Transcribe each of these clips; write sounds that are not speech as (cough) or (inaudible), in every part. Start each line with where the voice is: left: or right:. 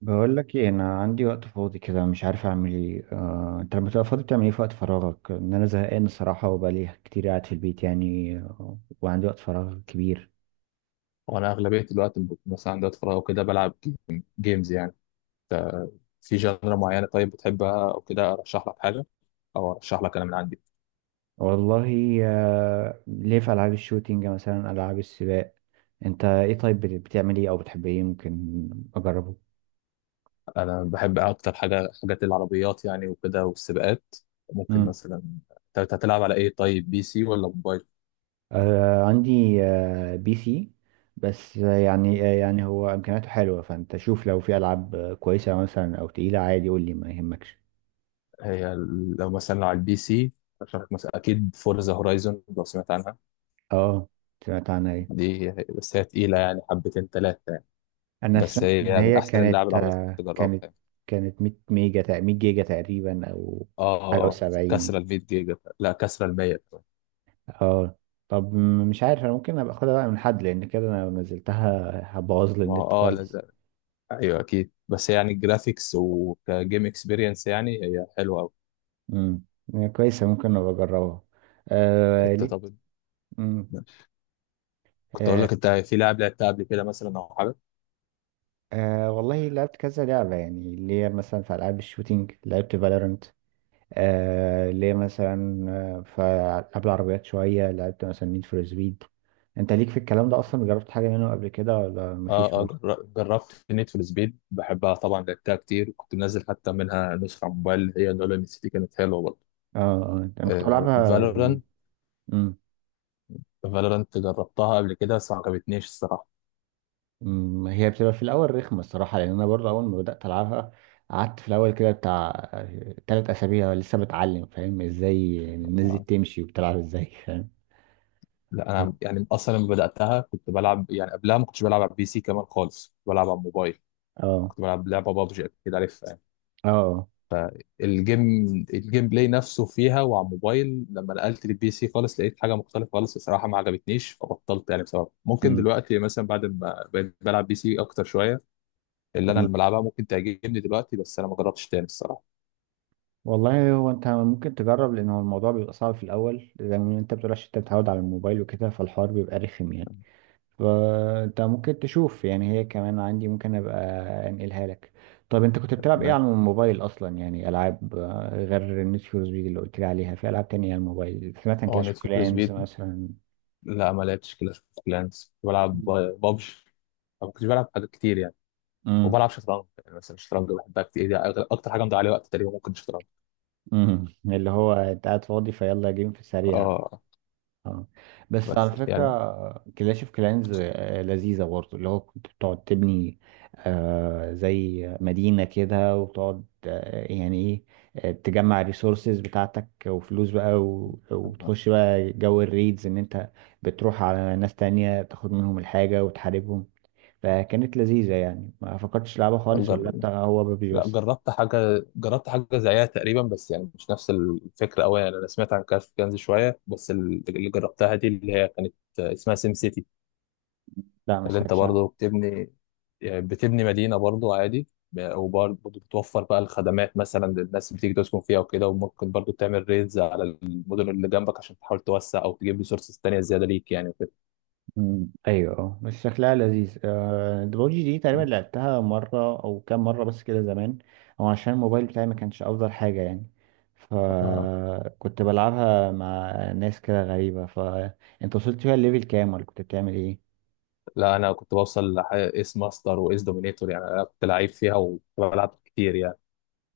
right: بقول لك ايه، انا عندي وقت فاضي كده مش عارف اعمل ايه. انت لما تبقى فاضي بتعمل ايه في وقت فراغك؟ ان انا زهقان الصراحه، وبقالي كتير قاعد في البيت وعندي وقت فراغ كبير.
left: وانا اغلبيه الوقت مثلا عندي وقت فراغ وكده بلعب جيمز يعني ف- في جانرا معينه طيب بتحبها او كده ارشح لك حاجه او ارشح لك انا من عندي.
right: والله ليه، في العاب الشوتينج مثلا، العاب السباق. انت ايه طيب، بتعمل ايه او بتحب ايه ممكن اجربه؟
left: أنا بحب اكتر حاجه حاجات العربيات يعني وكده والسباقات ممكن
right: مم.
left: مثلا. انت هتلعب على ايه طيب، بي سي ولا موبايل؟
right: عندي، بي سي. بس يعني هو امكانياته حلوه، فانت شوف لو في العاب كويسه مثلا، او تقيله عادي قول لي ما يهمكش.
left: لو مثلا لو على البي سي ارشح لك مثلا اكيد فورزا هورايزون لو سمعت عنها.
right: اه سمعت عنها، ايه؟
left: دي بس هي تقيله يعني حبتين ثلاثه يعني،
right: انا
left: بس
right: سمعت ان
left: هي من
right: هي
left: احسن اللعب
right: كانت
left: العربيات اللي
right: آه،
left: تجربها
right: كانت
left: يعني.
right: كانت 100 ميجا، 100 جيجا تقريبا او
left: اه
right: حاجه
left: اه
right: و70.
left: كسرة ال 100 جيجا، لا كسرة ال 100 كمان.
right: اه، طب، مش عارف، انا ممكن ابقى اخدها بقى من حد، لان كده انا لو نزلتها هبوظ لي
left: ما هو
right: النت
left: اه، لا
right: خالص.
left: لا. ايوه اكيد بس يعني الجرافيكس وكجيم اكسبيرينس يعني هي حلوه قوي.
right: امم، كويسه، ممكن ابقى اجربها. آه
left: انت
right: ليه.
left: طب
right: امم.
left: كنت اقول
right: آه.
left: لك، انت في لعب لعبتها قبل كده مثلا او حاجه؟
right: آه والله لعبت كذا لعبه يعني، اللي هي مثلا في العاب الشوتينج لعبت فالورنت. آه ليه مثلا. فقبل العربيات شوية لعبت مثلا نيد فور سبيد. انت ليك في الكلام ده اصلا، جربت حاجة منه قبل كده ولا مفيش؟
left: اه اه
right: ولا
left: جربت نيد فور سبيد، بحبها طبعا لعبتها كتير، كنت منزل حتى منها نسخه على الموبايل اللي هي نولان ام سي، كانت حلوه برضه.
right: اه، انا كنت
left: آه
right: بلعبها.
left: فالورانت،
right: امم.
left: فالورانت جربتها قبل كده بس ما عجبتنيش الصراحه.
right: أمم، هي بتبقى في الاول رخمة الصراحة، لان انا برضه اول ما بدأت العبها قعدت في الاول كده بتاع 3 اسابيع لسه بتعلم، فاهم؟ ازاي الناس دي
left: آه،
right: بتمشي وبتلعب ازاي، فاهم؟
left: لا انا يعني اصلا لما بداتها كنت بلعب، يعني قبلها ما كنتش بلعب على البي سي كمان خالص، كنت بلعب على الموبايل.
right: اه
left: كنت بلعب لعبه بابجي اكيد عارفها يعني.
right: اه
left: فالجيم، الجيم بلاي نفسه فيها وعلى الموبايل، لما نقلت للبي سي خالص لقيت حاجه مختلفه خالص الصراحه ما عجبتنيش فبطلت يعني بسبب. ممكن
right: أمم.
left: دلوقتي مثلا بعد ما بقيت بلعب بي سي اكتر شويه اللي انا
right: أمم.
left: اللي بلعبها ممكن تعجبني دلوقتي، بس انا ما جربتش تاني الصراحه.
right: والله هو انت ممكن تجرب، لان هو الموضوع بيبقى صعب في الاول، لان انت بتقول عشان انت متعود على الموبايل وكده، فالحوار بيبقى رخم يعني. فانت ممكن تشوف، يعني هي كمان عندي ممكن ابقى انقلها لك. طب انت كنت بتلعب ايه
left: تمام.
right: على الموبايل اصلا؟ يعني العاب غير نيد فور سبيد اللي قلت لي عليها، في العاب تانية على الموبايل؟ سمعت عن
left: اه
right: كلاش
left: نيد
right: اوف
left: فور
right: كلانز
left: سبيد.
right: مثلا؟
left: لا ما لعبتش كلاش اوف كلانس، بلعب بابجي. ما كنتش بلعب حاجات كتير يعني،
right: امم.
left: وبلعب شطرنج يعني. مثلا الشطرنج بحبها كتير دي، اكتر حاجه مضيع عليها وقت تقريبا ممكن الشطرنج.
right: امم، اللي هو انت قاعد فاضي فيلا جيم في السريع.
left: اه
right: اه، بس على
left: بس يعني
right: فكرة كلاش اوف كلانز لذيذة برضه، اللي هو كنت بتقعد تبني آه زي مدينة كده، وتقعد آه يعني ايه، تجمع الريسورسز بتاعتك وفلوس بقى،
left: آه.
right: وبتخش بقى جو الريدز، ان انت بتروح على ناس تانية تاخد منهم الحاجة وتحاربهم. فكانت لذيذة يعني، ما فكرتش لعبة خالص؟ ولا
left: جر...
right: انت هو ببجي
left: لا
right: بس؟
left: جربت حاجه، زيها تقريبا بس يعني مش نفس الفكره قوي يعني. انا سمعت عن كاش كنز شويه، بس اللي جربتها دي اللي هي كانت اسمها سيم سيتي،
right: لا ما
left: اللي انت
right: سمعتش.
left: برضه بتبني. يعني بتبني مدينه برضه عادي، وبرضه بتوفر بقى الخدمات مثلا للناس اللي بتيجي تسكن فيها وكده، وممكن برضه تعمل ريدز على المدن اللي جنبك عشان تحاول توسع او تجيب ريسورسز تانية زياده ليك يعني وكده.
right: مم. ايوه اه، بس شكلها لذيذ. ببجي دي تقريبا لعبتها مره او كام مره بس كده زمان، او عشان الموبايل بتاعي ما كانش افضل حاجه يعني.
left: آه.
right: فكنت بلعبها مع ناس كده غريبه. فانت وصلت فيها الليفل كام؟ ولا كنت بتعمل ايه؟
left: لا انا كنت بوصل ايس ماستر وايس دومينيتور، يعني انا كنت لعيب فيها وكنت بلعب كتير يعني.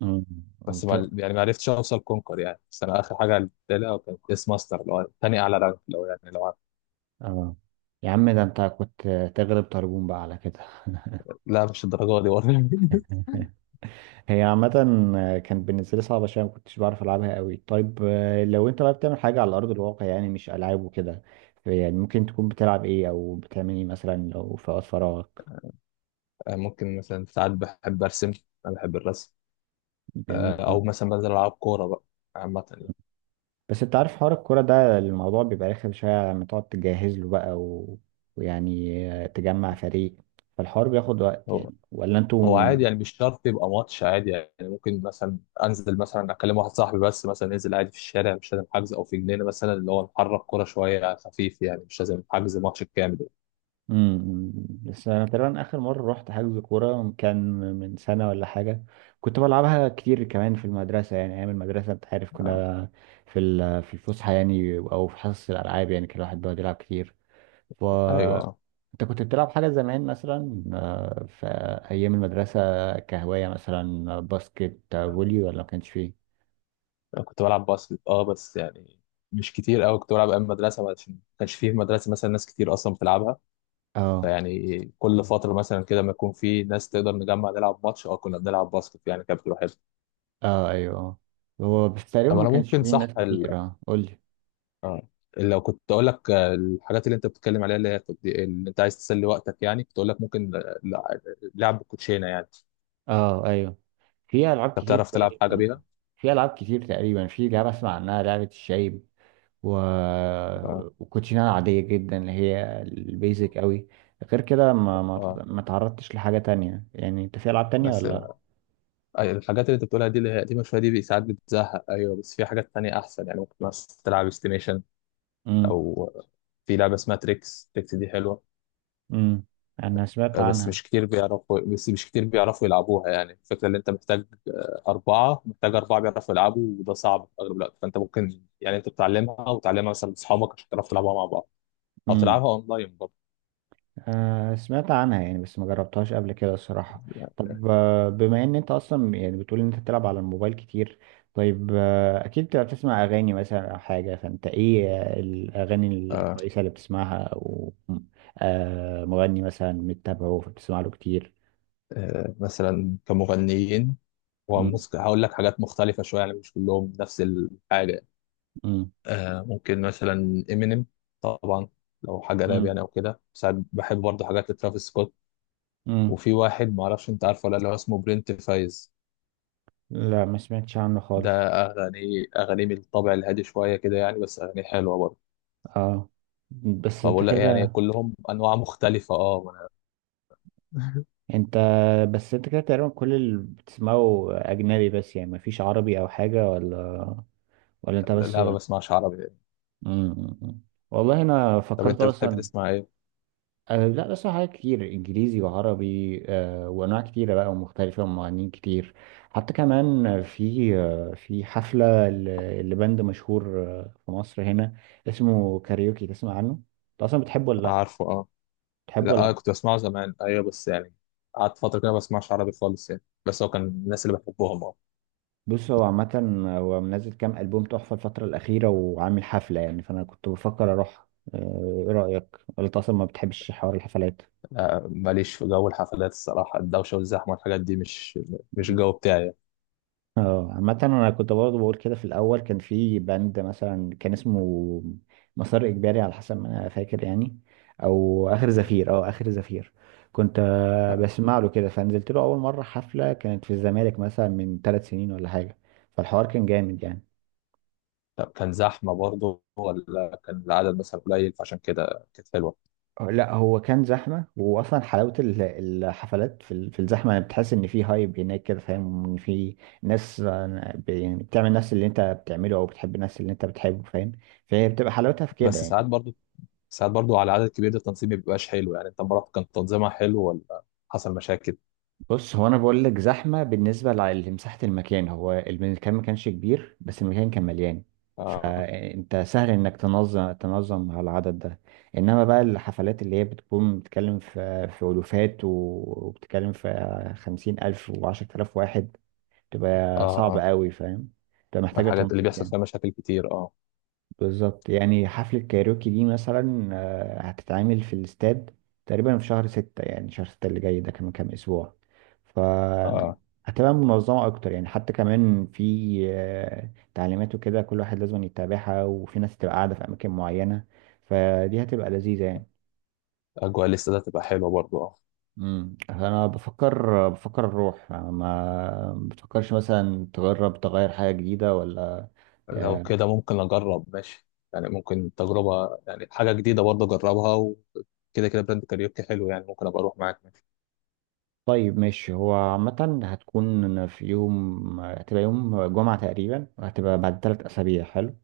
right: مم.
left: بس
right: انت،
left: ما يعني ما عرفتش اوصل كونكر يعني، بس انا اخر حاجه لعبتها لها كانت ايس ماستر اللي هو تاني اعلى رانك لو يعني لو عارف.
right: اه، يا عم ده انت كنت تغلب طربون بقى على كده (laughs)
left: لا مش الدرجه دي برضه (laughs)
right: هي عامة كانت بالنسبة لي صعبة شوية، ما كنتش بعرف ألعبها قوي. طيب لو أنت بقى بتعمل حاجة على أرض الواقع يعني، مش ألعاب وكده، يعني ممكن تكون بتلعب إيه أو بتعمل إيه مثلا لو في وقت فراغك؟
left: ممكن مثلا ساعات بحب ارسم، انا بحب الرسم. آه،
right: جميل أوي.
left: او مثلا بنزل العب كوره بقى، عامه يعني.
right: بس أنت عارف حوار الكورة ده الموضوع بيبقى رخم شوية، لما تقعد تجهز له بقى و... ويعني تجمع فريق، فالحوار بياخد وقت يعني. ولا
left: هو
right: أنتوا؟
left: عادي يعني مش شرط يبقى ماتش عادي يعني. ممكن مثلا انزل مثلا اكلم واحد صاحبي بس مثلا ننزل عادي في الشارع، مش لازم حجز، او في جنينه مثلا اللي هو نحرك كوره شويه على خفيف، يعني مش لازم حجز ماتش كامل.
right: امم. بس انا تقريبا اخر مره رحت حجز كوره كان من سنه ولا حاجه. كنت بلعبها كتير كمان في المدرسه، يعني ايام المدرسه انت عارف،
left: آه.
right: كنا في في الفسحه يعني، او في حصص الالعاب، يعني كان الواحد بيقعد يلعب كتير. ف،
left: ايوه
right: انت كنت بتلعب حاجه زمان مثلا في ايام المدرسه، كهوايه مثلا، باسكت، فولي، ولا ما كانش فيه؟
left: انا كنت بلعب باسكت، اه بس يعني مش كتير قوي. كنت بلعب ايام مدرسه، عشان ما كانش فيه في مدرسه مثلا ناس كتير اصلا بتلعبها.
right: اه
left: فيعني كل فتره مثلا كده ما يكون في ناس تقدر نجمع نلعب ماتش، اه كنا بنلعب باسكت يعني، كانت بتبقى حلوه.
right: اه ايوه. هو بس تقريبا
left: طب
right: ما
left: انا
right: كانش
left: ممكن
right: فيه ناس
left: صح،
right: كتير. اه قول لي.
left: اه لو كنت اقول لك الحاجات اللي انت بتتكلم عليها اللي هي اللي انت عايز تسلي وقتك يعني، كنت اقول لك ممكن لعب الكوتشينه يعني.
right: اه ايوه، في العاب
left: انت
right: كتير
left: بتعرف تلعب حاجه
right: تقريبا.
left: بيها؟
right: في العاب كتير تقريبا، في لعبه اسمع عنها لعبه الشايب و...
left: اه
right: وكوتشينه عاديه جدا اللي هي البيزك قوي. غير كده ما ما
left: اه.
right: ما تعرضتش لحاجه تانية يعني، انت في العاب تانية
left: بس
right: ولا؟
left: الحاجات اللي انت بتقولها دي اللي هي قديمه شويه دي ساعات بتزهق، ايوه بس في حاجات تانية احسن يعني. ممكن مثلا تلعب استيميشن،
right: امم.
left: او في لعبه اسمها تريكس، تريكس دي حلوه.
right: امم. انا سمعت
left: آه، بس
right: عنها.
left: مش كتير بيعرفوا، يلعبوها يعني. الفكرة اللي انت محتاج آه، أربعة محتاج أربعة بيعرفوا يلعبوا، وده صعب في أغلب الوقت، فأنت ممكن يعني أنت بتعلمها وتعلمها مثلا لأصحابك عشان تعرفوا تلعبوها مع بعض، أو تلعبها أونلاين برضه.
right: سمعت عنها يعني، بس ما جربتهاش قبل كده الصراحة. طب بما ان انت اصلا يعني بتقول ان انت بتلعب على الموبايل كتير، طيب اكيد بتبقى بتسمع اغاني مثلا او حاجة، فانت ايه الاغاني
left: آه.
right: الكويسة اللي بتسمعها؟ او مغني مثلا متابعه فبتسمع له كتير؟
left: آه. مثلا كمغنيين
right: مم،
left: وموسيقى هقول لك حاجات مختلفة شوية يعني مش كلهم نفس الحاجة.
right: مم،
left: آه. ممكن مثلا إمينيم طبعا لو حاجة راب
right: مم،
left: يعني، أو كده ساعات بحب برضه حاجات لترافيس سكوت.
right: مم.
left: وفي واحد معرفش أنت عارفه ولا لا اللي هو اسمه برنت فايز،
right: لا ما سمعتش عنه خالص.
left: ده أغاني، من الطابع الهادي شوية كده يعني، بس أغاني حلوة برضه.
right: اه، بس انت
left: فبقول لك يعني
right: كده،
left: كلهم أنواع مختلفة، أه ما أنا
right: انت، بس انت كده تقريبا كل اللي بتسمعه اجنبي بس يعني، ما فيش عربي او حاجة؟ ولا ولا انت
left: (laughs)
right: بس؟
left: لا ما بسمعش عربي يعني.
right: مم. والله انا
left: طب
right: فكرت
left: أنت بتحب
right: اصلا.
left: تسمع إيه؟
right: أه لا، بس حاجات كتير انجليزي وعربي، أه وانواع كتيره بقى ومختلفه ومغنيين كتير. حتى كمان في في حفله لبند مشهور في مصر هنا اسمه كاريوكي، تسمع عنه؟ انت اصلا بتحبه ولا لا؟
left: عارفه أه.
right: بتحبه ولا
left: لا أه
right: لا؟
left: كنت بسمعه زمان أيوه بس يعني قعدت فترة كده ما بسمعش عربي خالص يعني، بس هو كان الناس اللي بحبهم أه.
right: بص هو عامه، هو منزل كام البوم تحفه الفتره الاخيره وعامل حفله يعني، فانا كنت بفكر اروح. ايه رايك؟ ولا انت اصلا ما بتحبش حوار الحفلات؟
left: ماليش في جو الحفلات الصراحة، الدوشة والزحمة والحاجات دي مش، مش الجو بتاعي يعني.
right: اه عامة انا كنت برضه بقول كده في الاول. كان في باند مثلا كان اسمه مسار اجباري على حسب ما انا فاكر يعني، او اخر زفير، اه اخر زفير، كنت
left: آه.
right: بسمع له كده، فنزلت له اول مرة حفلة، كانت في الزمالك مثلا من 3 سنين ولا حاجة، فالحوار كان جامد يعني.
left: طب كان زحمة برضه ولا كان العدد مثلا قليل فعشان كده كانت حلوة؟
right: لا هو كان زحمة، وأصلا حلاوة الحفلات في في الزحمة يعني، بتحس إن في هايب هناك كده، فاهم؟ إن في ناس يعني بتعمل نفس اللي أنت بتعمله، أو بتحب الناس اللي أنت بتحبه، فاهم؟ فهي بتبقى حلاوتها في كده
left: بس
right: يعني.
left: ساعات برضه، ساعات برضو على عدد كبير ده التنظيم ما بيبقاش حلو يعني. انت مرات كان تنظيمها حلو ولا حصل مشاكل؟
right: بص هو انا بقول لك زحمه بالنسبه لمساحه المكان، هو المكان ما كانش كبير بس المكان كان مليان،
left: اه
right: فانت سهل انك تنظم على العدد ده. انما بقى الحفلات اللي هي بتكون بتتكلم في الوفات وبتتكلم في 50,000 و10,000 واحد،
left: اه
right: تبقى صعب
left: اه.
right: قوي، فاهم؟ تبقى
left: من
right: محتاجه
left: الحاجات اللي
right: تنظيم
left: بيحصل
right: يعني.
left: فيها مشاكل كتير اه.
right: بالظبط، يعني حفلة كايروكي دي مثلا هتتعمل في الاستاد تقريبا في شهر ستة، يعني شهر ستة اللي جاي ده، كمان كام أسبوع ف
left: اه
right: هتبقى منظمة أكتر يعني. حتى كمان في تعليمات وكده كل واحد لازم يتابعها، وفي ناس تبقى قاعدة في أماكن معينة، فدي هتبقى لذيذة يعني.
left: اجواء الاستاد تبقى حلوه برضو اه.
right: امم، أنا بفكر أروح. ما بتفكرش مثلا تجرب تغير حاجة جديدة ولا؟
left: لو كده ممكن اجرب ماشي، يعني ممكن تجربه يعني حاجه جديده برضو اجربها وكده، كده براند كاريوكي حلو يعني، ممكن ابقى اروح معاك ماشي.
right: طيب ماشي، هو عامة هتكون في يوم، هتبقى يوم جمعة تقريبا، وهتبقى بعد 3 أسابيع. حلو.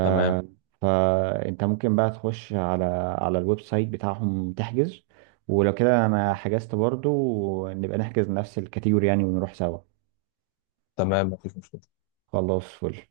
left: تمام،
right: فأنت ممكن بقى تخش على على الويب سايت بتاعهم تحجز، ولو كده أنا حجزت برضو نبقى نحجز نفس الكاتيجوري يعني ونروح سوا.
left: تمام مفيش مشكله.
right: خلاص، فل.